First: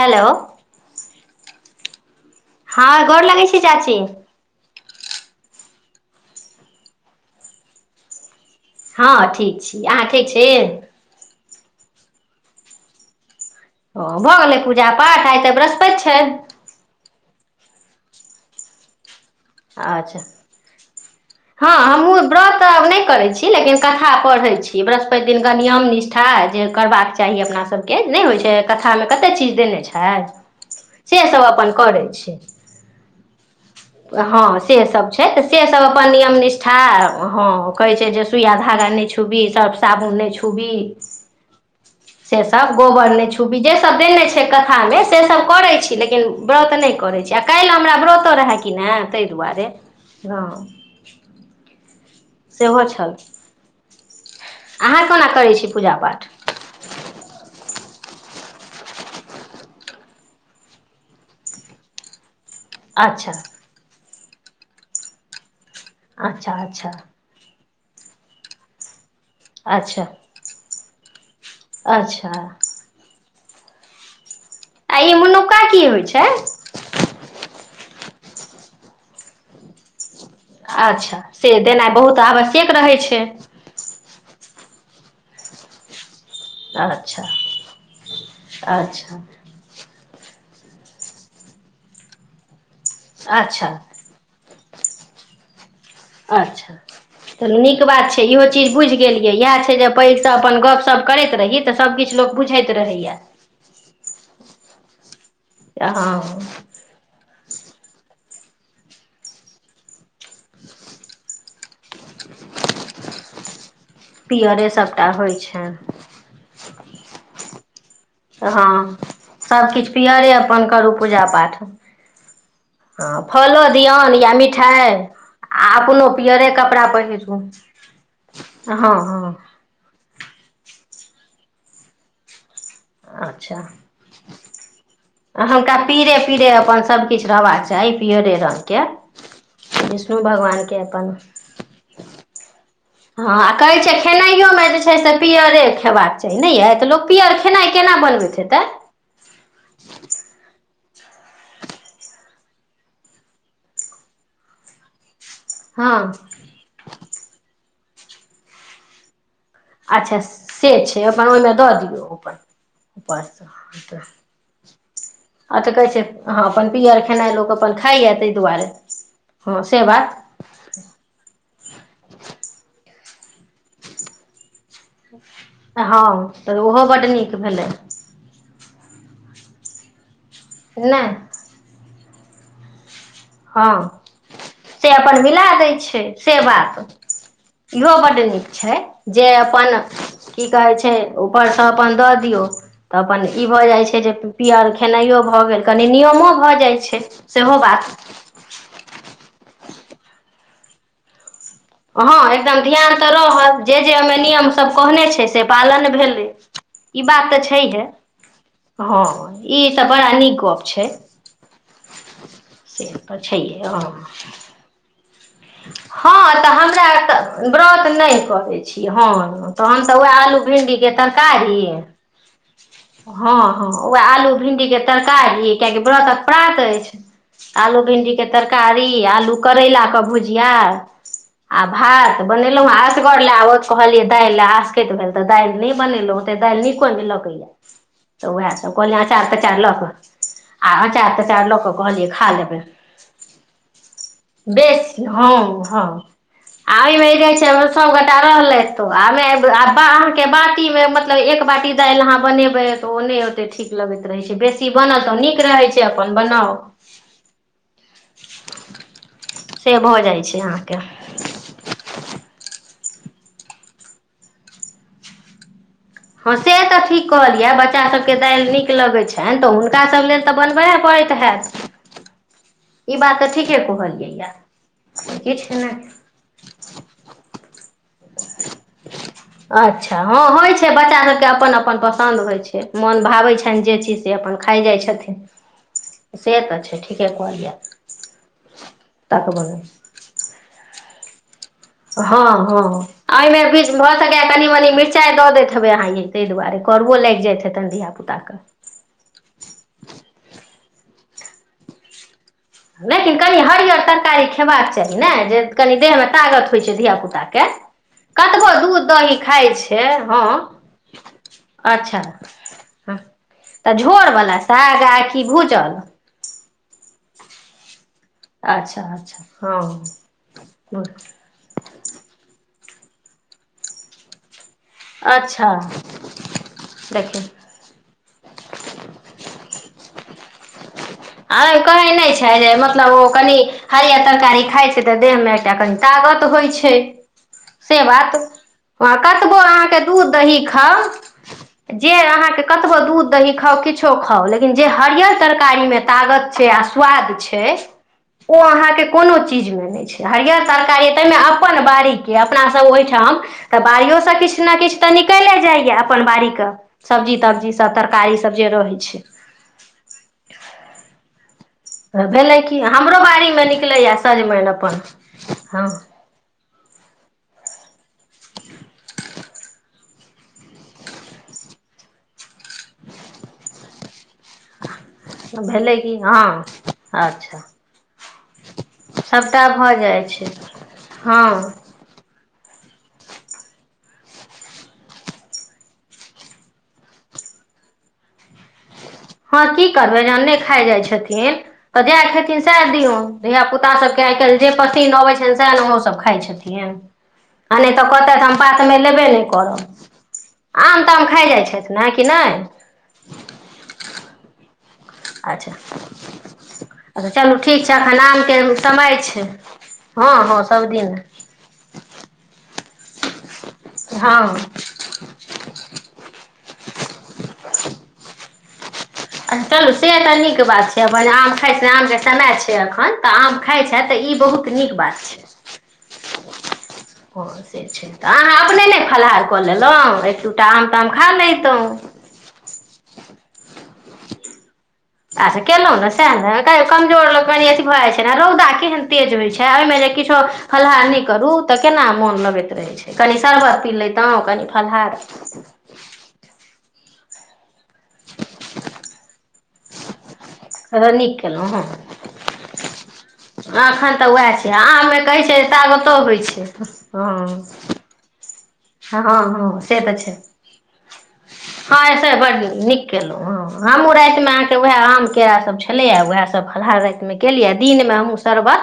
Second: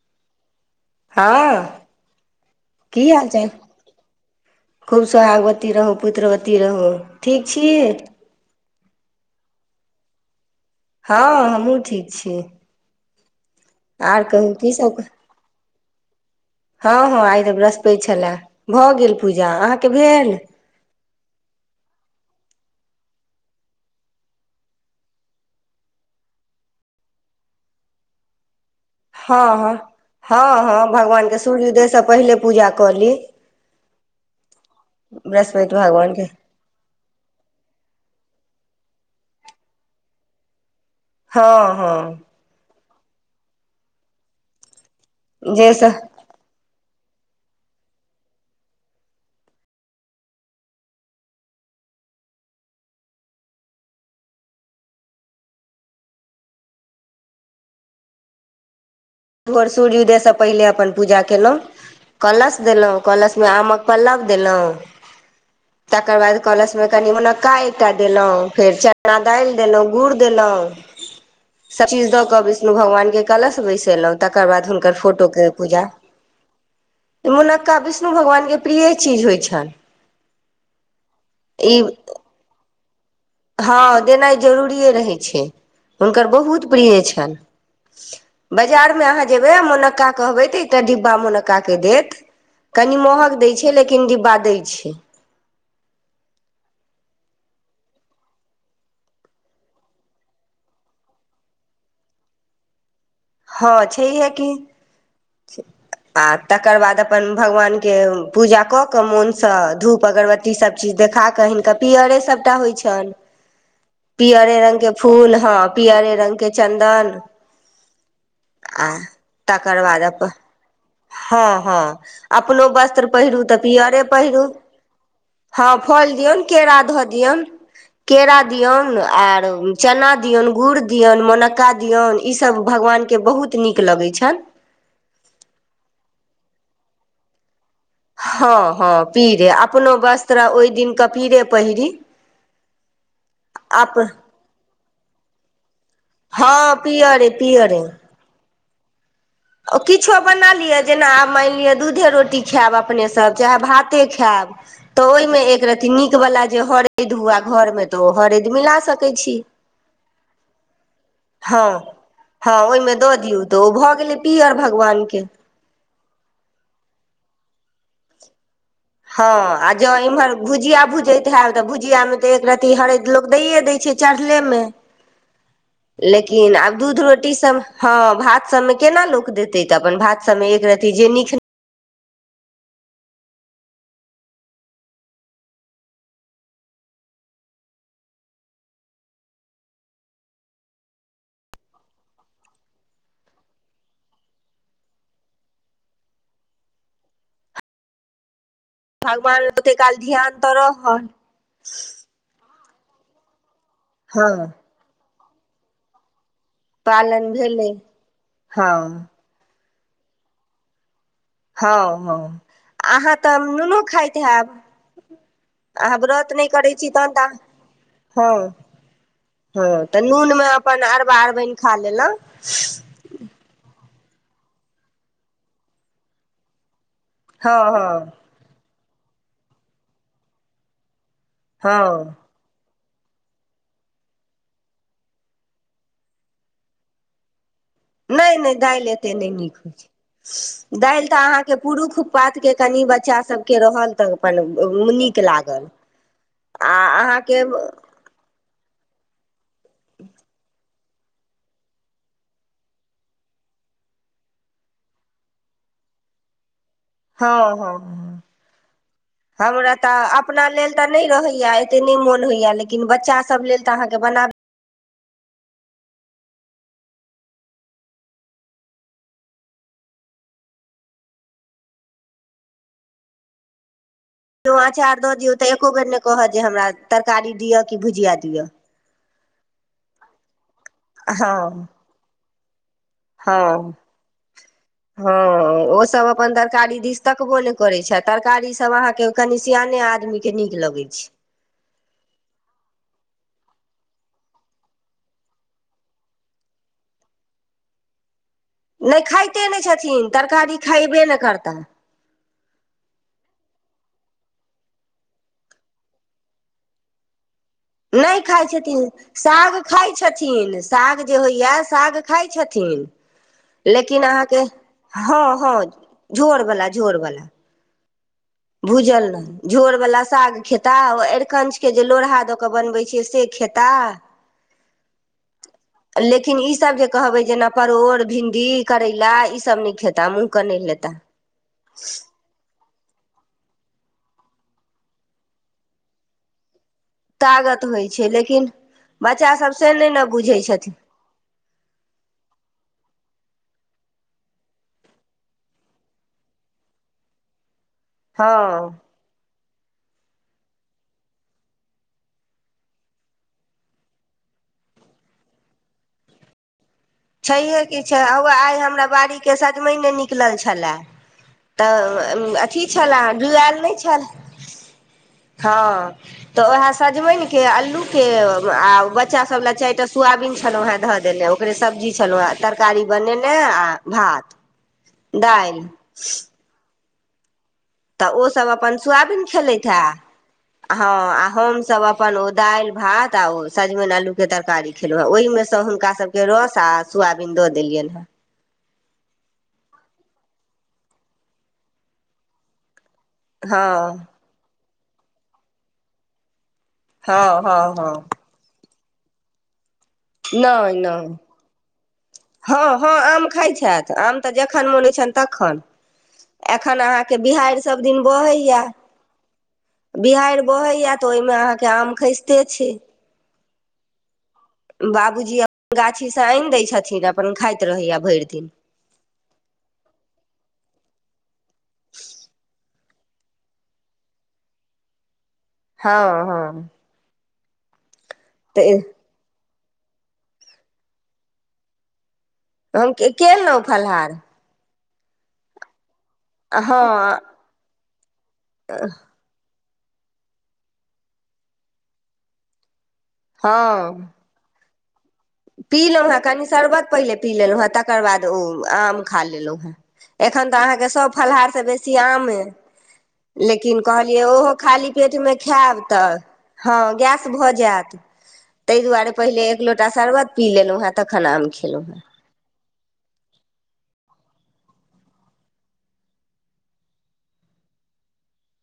Hello हँ हँ की हाल गोर लगै चाल छी चाची खूब सोहागवती रहूँ पुत्रवती रहू ठीक छी हँ ठीक छी अहाँ ठीक छी हमहुँ ठीक छी ह आर भऽ कहू गेलै की पूजा सब पाठ आ तऽ बृहस् पछ हँ हँ आइ तऽ बृहस्पेत छलए भऽ गेल पूजा अहाँके अच्छा भेल हँ हमूँ व्रत तऽ आब नहि करै छी लेकिन कथा पढ़ै छी बृहस्पति दिनक नियम निष्ठा जे करबाक चाही अपना सबके नहि होइ छै कथामे हँ कतेक चीज हँ देने छै हँ हँ भगवानके सेसभ अपन सूर्योदयसँ करै पहिले छै पूजा कऽ ली हँ सेसभ छै तऽ बृहस्पति सेसभ अपन भगवानके नियम निष्ठा हँ कहैत छै जे सुइया धागा नहि छुबही सर्फ साबुन नहि छुबही हँ हँ गोबर ने छुबी जे सब देने छै कथा में से सब करै जाहिसँ छी लेकिन व्रत नहि करै छी आ काल्हि हमरा व्रतो रहै त सेहो छल अहाँ कोना करै छी पूजा पाठ भोर सूर्य उदयसँ पहिले अपन पूजा केलहुँ कलश देलहुं अच्छा कलश मे आमक पल्लव देलहु तकर बाद अच्छा कलशमे अच्छा कनिमनका चटा देलहुँ फेर च खना दालि देलहुं अच्छा गुड़ देलहुं सब चीज दए अच्छा क विष्णु भगवान के कला समय चेल तकर बाद हुनकर आ ई फोटो के मुनुक्का पूजा की होइ छै मनक्का विष्णु भगवानके प्रिय चीज होइ छनि अच्छा से ई देना बहुत आवश्यक रहै छै हँ देनाइ जरूरिए रहै छै हुनकर बहुत प्रिय अच्छा छ बाजार मे अच्छा कहबै तऽ एकटा डिब्बा मोन्का के देत कनि महग द देय छै अच्छा लेकिन डिब्बा दय पछी अच्छा चऽ नीक बात छै इहो चीज बुझि गेल यै इएह छै जे पैघसँ अपन गपशप करैत रही तऽ सभकिछु लोक बुझैत रहैए हँ छै है की हँ आ तकर बाद अपन भगवानके पूजा कऽ कऽ मोनसँ धूप अगरबत्ती सभचीज देखा कऽ हिनका पीअरे सभटा होइ छनि पियरे पीयरे रंगग के सभटा होइ फूल हँ छनि पियरे रंग के चन्दन आ हँ तकर सभकिछु बाद पिियरे अपन करू पूजा पाठ हँ हँ अपनो वस्त्र हँ पहिरू तऽ फलो पियरे दियौन या पहिरू मिठाइ आ हँ अपनो फल दियऔन पियरे केरा कपड़ा धऽ पहिरू दियऔन केरा हँ दियऔन हँ आर चना [inaudible] दियन गुड़ दियनि मनका दियऔन ई सब भगवान अच्छा आ हुनका पीरे पीरे अपन सबकिछु रहबाक चाही पियरे हँ रंगके हँ पीरे अपनो विष्णु वस्त्र ओहि भगवानके दिनके अपन पीरे पहिरीी हँ आ कहैत छैिय खेनाइयोमे जे छै से पियरे खेबाक चाही ने यए हँ तऽ लोक पियरे पियर खेनाइ पियरे केना बनबैत तऽ किछो बना लियअ ोी ख च ख मे एक रती हँ नीक वाला जे हरे धुआ घर मे तो हरेद मिला सकैत छी अच्छा से छै अपन ओहिमे हँ दऽ दियौ पर ऊपरसँ पी आओर भगवान के तऽ कहैत छै हँ अपन पियर खेनाइ लोक अपन खाइया ताहि दुआरे हँ आ से जँ बात इम्हर भुजिया भुजैत हयब तऽ भुजिया मे तऽ एक र्त हर ऽ लोक दैए दै छै चढ़लेमे हँ तऽ लेकिन आब ओहो बड्ड दूध नीक रोटी सब भेलै हँ भात सबमे केना लोक देतै तऽ अपन भा सभमे एकरति नहि जे नीक हँ से अपन मिला दैत छै से बात इहो बड्ड नीक छै जे अपन की कहैत छै ऊपरसँ अपन दऽ दियौ तऽ अपन ई भऽ जाइत छै जे पिअर खेनाइओ भऽ गेल कनि नियमो भऽ जाइत छै सेहो बात भगवान लोकके काल ध्यानतर हन हँ एकदम ध्यान तऽ रहत जे जे एहिहिमे हँ नियम सब कहने छै से पालन भेलै ई बात पालन तऽ छै भेलै ने हँ ई तऽ बड़ा नीक गप छै हँ हँ से अहाँ तऽ छैहे नूनो हँ खाइत हैब अहाँ हँ व्रत नहि तऽ करै छी तहन तऽ हमराऽ व्रत नहि हँ करैत छी हँ तऽ हमसभ ओएह आलू नूनमे अपन भिंडीके अरबा अरबाइन तरकारी खा लेलहुँ हँ हँ ओह आलू भिंडी के तरकारी ली कियाकि व्रत प्रात अछि हँ आलू हँ भिंडी के तरकारी आलू करैला के भुज बिियार आ हँ भात बनेलहुँ ह आ गर ले आब कहलियै दालि ले आसकैत भेल तऽ दालि नहि बनेलहु ओते दालि निको नहि लगैले नहि नहि दालि एतेक नहि नीक लऽ होइत कऽ छै आ दालि अँचार तऽ तँचार लऽ अहाँके कऽ पुरुष कहलियै खा पातके लेबै कनि बच्चा सभके रहल तऽ अपन बेसी नीक हँ लागल हँ आ भ छै सबगोटा आर हो तऽ आमे आ बाहर के बटी मे म मतलब एक बाटी दालि अहाँ बनेबै तऽ ओ नहि ओतेक ठीक लगैत रहैत छै बेसी बनत तऽ नीक रहैत छै अपन बनाउ हँ हँ हमरा से भऽ तऽ जाइ छै अपना लेल अहाँके तऽ नहि रहैया एतेक नहि मोन होइया लेकिन लेकिन बच्चासभ लेल तऽ अहाँके बनाबै हँ से तऽ ठीक कहऽ लियअ बच्चासभके दालि नीक लगै छनि तऽ हुनकासभ लेल तऽ बनबयए पड़ैत हैत ई बात ठीके कुहलै जँ अँचार दऽ दियौ तऽ एको बेर नहि कहत जे हमरा तरकारी दिअ कि भुजिया दिअ अच्छा हँ होइ छै छै बच्चा सबके अपन हँ अपन पसन्द होइ छै मोन भाबै हँ छनि जे चीज से अपन खाइ जाइ हँ छथिन से तऽ छै ठीके कऽ लिऽ करै छै तरकारी सब के कनी सियाने आदमी के नीक लगे हँ हँ ओहिमे कि भऽ सकय कनि मनि मिरचाइ दऽ दैत हेबै अहाँ ये ताहि दुआरे करबो लागि जाइत हेतनि धियापुताकेँ छै नहि करता लेकिन कनि हरअर तरकारी खयबाक चाही ने जे कनि देहमे तागत होइत छै धियापुताके नहि खाइ कतबो छथिन दूध दही साग छै खाइ छथिन हँ साग जे होइया साग अच्छा खााय छथिन तऽ लेकिन झोरवला अहाँके साग आ कि हँ हँ भूजल झोर ब झोर वलाा अच्छा भूजल अच्छा ने झोर वला हँ साग खेताह आरिकंछ के जे लोहा द के बनबै छियै से खेता अच्छा लेकिन ई सब कह देखियौ जे परो भ दी करैला ई सब नहि खेता मुह के नहि लेता आ कही नहि छै र मतलब ओ कनी हरियर तरकारी खााय छै तऽ देह मे एकटा कनि तागत होइ छै तागत से होइ छै बात लेकिन हँ कतबो बच्चासभ से अहाँके नहि ने दूध बुझै दही छथिन खाउ जे अहाँके कतबो दूध दही खाउ किछो खाउ लेकिन जे हरियर तरकारी मे तागत छै आ स्वाद छै हँ ओ अहाँके कोनो चीज चीजमे नहि छै हरिियर तरकारी ताहिमे अपन बाड़ीके अपनासभ ओहिठाम तऽ बाड़ियोसँ किछु ने किछु तऽ निकले जाइय अपन बाड़ीके सब्जी तब्जी छैहे सब की छै तरकारी सब ह जे आइ रहै हमरा छै बाड़ीके सजमनि नहि नि कलल छलए तऽ भेलै की अथी हमरो छलए बाड़ीमे जुआयल नहि निकलैए छलए सजमनि अपन हँ तऽ ओएहे सजमनििक के आलू के आ बच्चा सब लए चारिटा सोयबीन छलहुँ वे धऽ देले ओकरे सब्जी छलहुँ तरकारी बनेने आओ भात दालि भेलै किी हँ अच्छा तऽ ओसभ अपन सोयाबीन सभटा खेलैत भऽ हे जाइ छै हँ आ हमसभ अपन ओ दालि भात आ ओ सजमनि आलूके तरकारी खेलहुँ हेँ ओहिमे सँ हुनका सभके रस आ सोयाबीन दऽ देलियनि हेँ। हँ की करबै जहन नै खाय जाय छथिन तऽ जएह खेथिन सएह दियौन। धिया पुता सबके आइ काल्हि जे पत्ती नवई छैन सह ने ओहोसभ खाइ छथिन। हँ आ हँ हँ नहि तऽ हँ कहतै हम प त लेब नहि कर नहि नहि कि नहि हँ हँ आम खााय छथि आम तऽ जखन मोन--ं [unintelligible] त अच्छा एखन अच्छा अहाँके चलू बिहाड़ि ठीक छै सभ एखन दिन आमके बहैय समय छै हँ बिहाड़ि हँ सभदिन बहैय तऽ ओहिमे अहाँके आम खसिते छै। हँ। बाबूजी अपन गाछीसँ आनि दै छथिन अपन खाइत रहैय ये भरि दिन। चलू सेत नीक बात छै अपन आम नामजै समय छिय आँख हन तऽ आम खाइ छैथ तऽ ई बहुत नीक बात छै। हँ हँ। ओ से छै। तऽ अहाँ अपने तऽ नै फलाहार कल। लेलौ एक दुटा आम ताम खा लौतौ। हम के। [unintelligible] फलहार। आसे केलाऊनासे तै न तैयो कमजोर हँ लग कनी अथि भए जाय छै। ऐना रौदा केहन तेज होइ छै ओहिमे जे किछो फल्हार नै करू तऽ केना मोन लगैत रहै छै। कनि शरबत पी हँ लैतौ कनि। फलहार। पी लेलहुँ हेँ कनि शरबत पहिले पी लेलहुँ हें तकर बाद ओ आम खा लेलहुँ हेँ। एखन तऽ अहाँके सभ नीक केलहुँ फलाहारसँ हँ बेसी आम अइ। एखन तऽ उएह छै आममे कहै पेटमे छै खायब तागतो तऽ होइ छै गैस हँ। भऽ जायत ताहि दुआरे पहिले एक लोटा सरबत पी लेलाऊ है। [unintelligible] बड निक क कयलहुँ हँ हमहूँ रातिमे अहाँके उएह आम केरासभ छलैए उएहसभ फलहार रातिमे केलियै आ दिनमे हमहूँ शरबत।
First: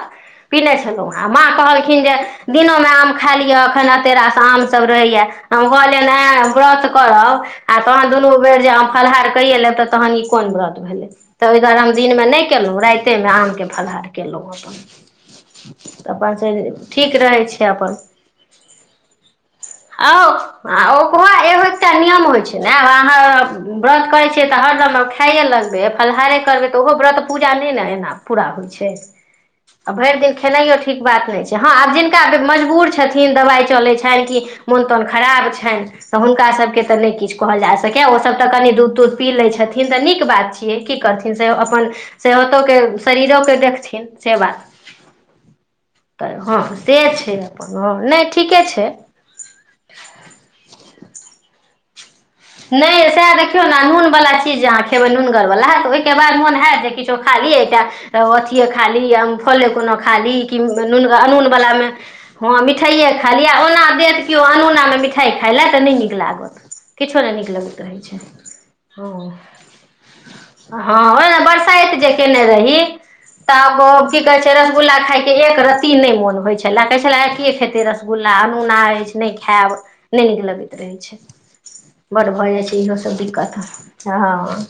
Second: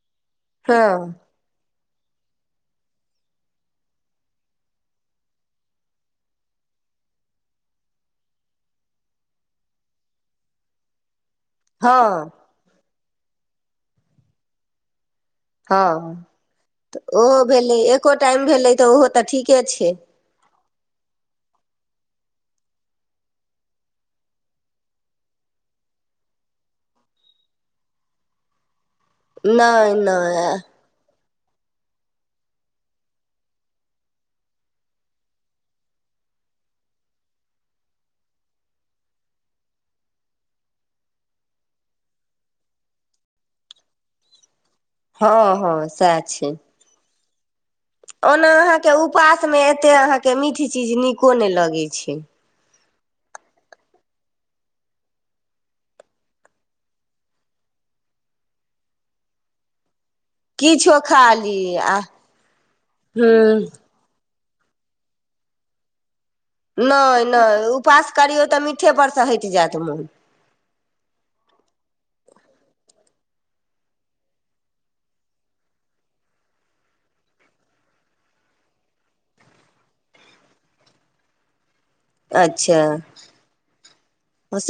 पिने छलहुँ हँ आ माँ कहल। तखिन जे दिनोमे आम खा लिअ एखन तेरासँ आमसभ रहैए हम कहलियनि आ व्रत करब आ तहन दुनू बेर जे फलहार कैये लेब तऽ तहन ई कोन व्रत भेले तऽ ओहि दुआरे हम हँ दिनमे नहि केलहुँ राति कते मे आम के फलहार केलहुँं अपन तऽ हँ अपन से ठीक तऽ ओहो रहै छै भेली अपन एको टाइम भेलै तऽ ओहो तऽ ठीके छै। आउ आ ओकहो एगो एकटा नियम होय छै। नै आब अहाँ व्रत करै छियै तऽ हरदम खैये लगबै फलहारे करबै तऽ ओहो व्रत पूजा नहि ने एना पूरा होइ छै। नहि आ भरि दिन नहि खेनाइयो ठीक बात नहि छै। हँ आब जिनका मजबूर छथिन दबाइ चलै छनि कि मोन तोन खराब छनि तऽ हुनका सभके तऽ नहि किछु कहल जा सकै ओसभ तऽ कनि दूध तूध पी लै छथिन तऽ नीक बात छियै की करथिन से अपन सेहतोके शरीरोके देखथिन से बात हँ हँ स तऽ छै हँ से छै अपन हँ नहि ओना ठीके छै अहाँके उपासमे एतेक अहाँके मीठ चीज नीको नहि लगैत छै ह नहि सएह देखियौ ने नून वालला चीज जे अहाँ खेबे नूनगर वला ह त ओहि के बाद मोन हयत जे किछो खा ली अथीे खा ली य फले कोनो ला ही किछो खा ली आ हूँ केओ अनोौनामे मिठाइ खाइ लए तऽ नहि नीक लागत किछो नहि ने नीक नहि लगैत रहे उपास छै करियौ तऽ मीठे पर से ह हटि जायत मोन हँ बरसाइत जे केने रह तब की कहै छै रसगुल्ला खायके एक रती नहि मोन होइ छले कहै छल आ के खेते रसगुल्ला अनोना रहै छै नहि खायब नहि नीक लगैत रहै छै बडड़ भऽ जाइ छै अच्छा इहोसभ दिक्कत हँ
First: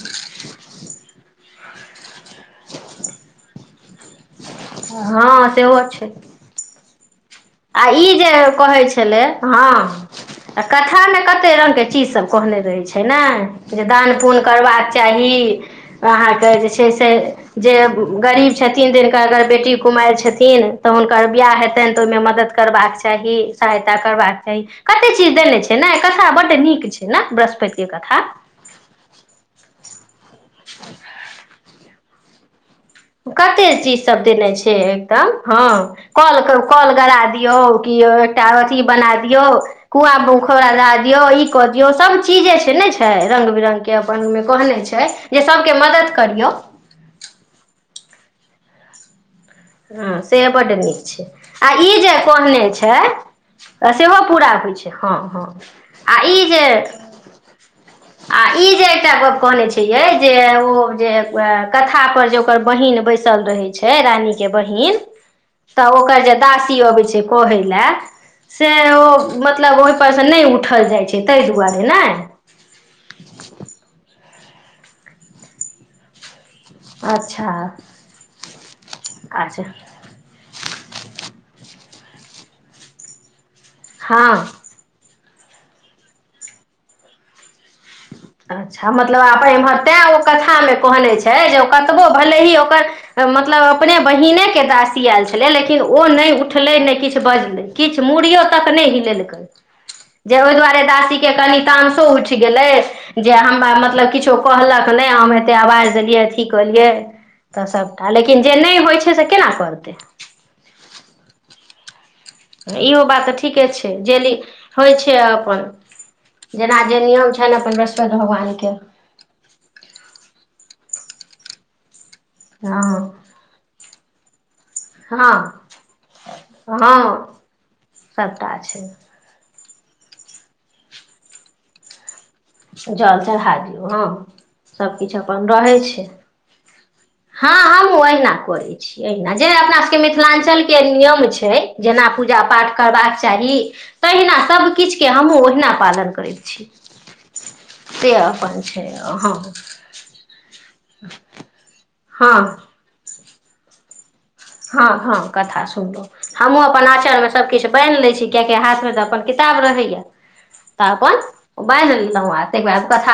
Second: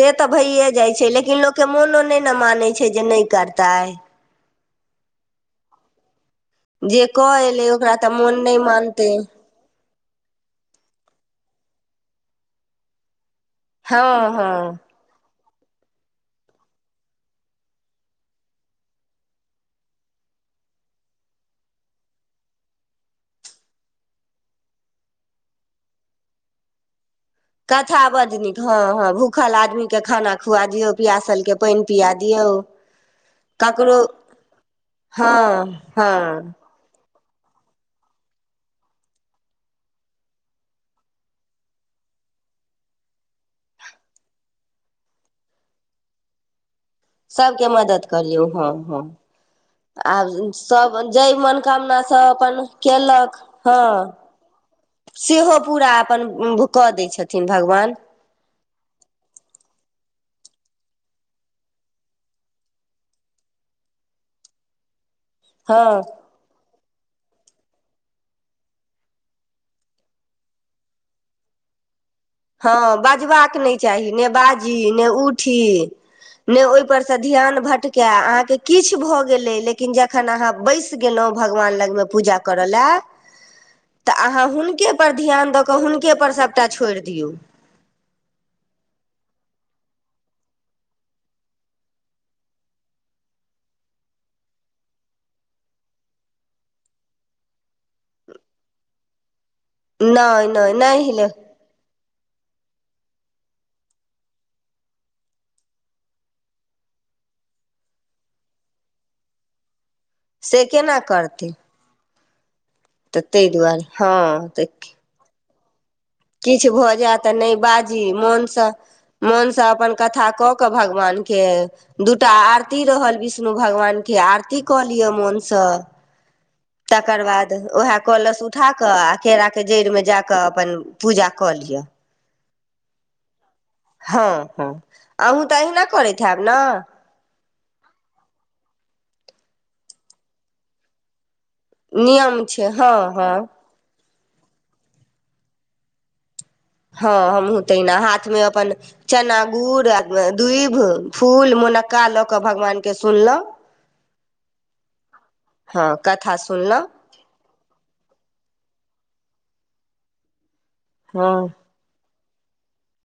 जमोन ने मानै छै जे नहि करताै हँ सेहो छै जे कऽ एलै आ ओकरा तऽ ई जे मोन नहि कहै मानतै छलै हँ आ कथामे कतेक रङ्गके चीजसभ कहने रहैत छै ने जे दान हँ पुण हँ करबाक चाही अहाँके जे छै से जे गरीब छथिन दिनका अगर बेटी कुमार छथिन तऽ हुनकर बिियाह हेतनि तऽ ओहि मदद करबाक चाही सहायता करबाक चाही कते चीज देने छै ने कथा बड नीक छै ने बृहस्पतिके कथा बड नीक हँ हँ भूखल आदमी के खाना खुआ दियऔ पियासल के पानि पिया दियऔ कते चीज सब देने छै एकदम हँ कल कल गड़ा दी ियौ कि एकटा अथिी बना दियौ कुआ उखौड़ा दए दियौ ई कऽ दियौ सभचीज जे छै ने छै रङ्ग बिरङ्गके अपन ओहिमे कहने छै जे सभके मदद करियौ सभके मदद करलियौ हँ हँ आ हँ से बड्ड सभ नीक छै जाहि आ ई मनोकामना जे सभ अपन कहने केलक हँ छै सेहो पूरा होइ छै हँ हँ सेहो पूरा आ अपन ई जे कऽ दै छथिन भगवान आ ई जे एकटा गप्प कहने छियै जे ओ जे कथापर जे ओकर बहिीन बैसल रहै छै रानीके बहीन हँ तऽ ओकर जे दासी अबै छै कहै ल से ओ मतलब ओहिप से नहि उठल जाइ छै ताहि दुआरे ने हँ बजबाक नहि चाही ने बाजी ने उठी ने ओहि पर से अच्छा ध्यान भटक अहाँ के किछु भए गेले अच्छा लेकिन जखन अहाँ बैस गेलहु भगवान लगमे पूजा करऽ लए तऽ हँ अहाँ हुनके पर ध्यान द कऽ हुनके पर सबटा छोड़ दे जऔ अच्छा मतलब आ एम्हर तें ओ कथामे कहने छै जे ओ कतबो भले ही ओकर मतलब अपने बहिने के दासी आयल छलै लेकिन ओ नहि उठलै नहि किछु बजलै किछु मूड़ियो तक नहि हिलेलकै जे नहि ओहि नहि दुआरे नहि दासी हेलै के कन तानसो उठ गेलै जे हमरा मतलब किछो कहलक नहि हम एतेक आवाज देलियै अथी कलियै तऽ सभटा लेकिन जे नहि होइ छै से केना करतै से केना करथि इहो बात तऽ ठीके छै जेी हँ तऽ होइ छै अपन किछु जेना भऽ जे जाय तऽ नियम नहि छनि अपन बाजी बृहस्पति मोनसँ भगवानके मोनसँ अपन कथा कऽ क कऽ भगवान के दूटा आरती रहल हँ विष्णु भगवान के आरती कऽ लिअ हँ मोनसँ हँ तकर बाद उएह कलस सभटा उठा छै कऽ आ केरा के जड़िमे जा कऽ अपन पूजा कऽ लिअ जलसँल हट हँ हँ अहूँ तऽ रहै अहिना छै करैत हब ने हँ हमहुँ अहिना करे छी अहिना जेना अपना सबके मिथिलाञ्चल के नियम छै छै जेना पूजा नियम छै पाठ हँ करबाक हँ चाही तहिना सबकिछुके हमहुँ ओहिना पालन करैत छी हँ हमहु तेना से हाथ में अपन छै हँ चना गुड़ दप फूल मनक्का ल के हँ भगवान के सुनलहु हँ हँ कथा हँ सुनल कथा हमहुँ अपन सुनलहुँ आचर मे सबकछु बानहि लै छी किय के हाथ मे तऽ अपन किताब रहैया तपर हँ बाजली क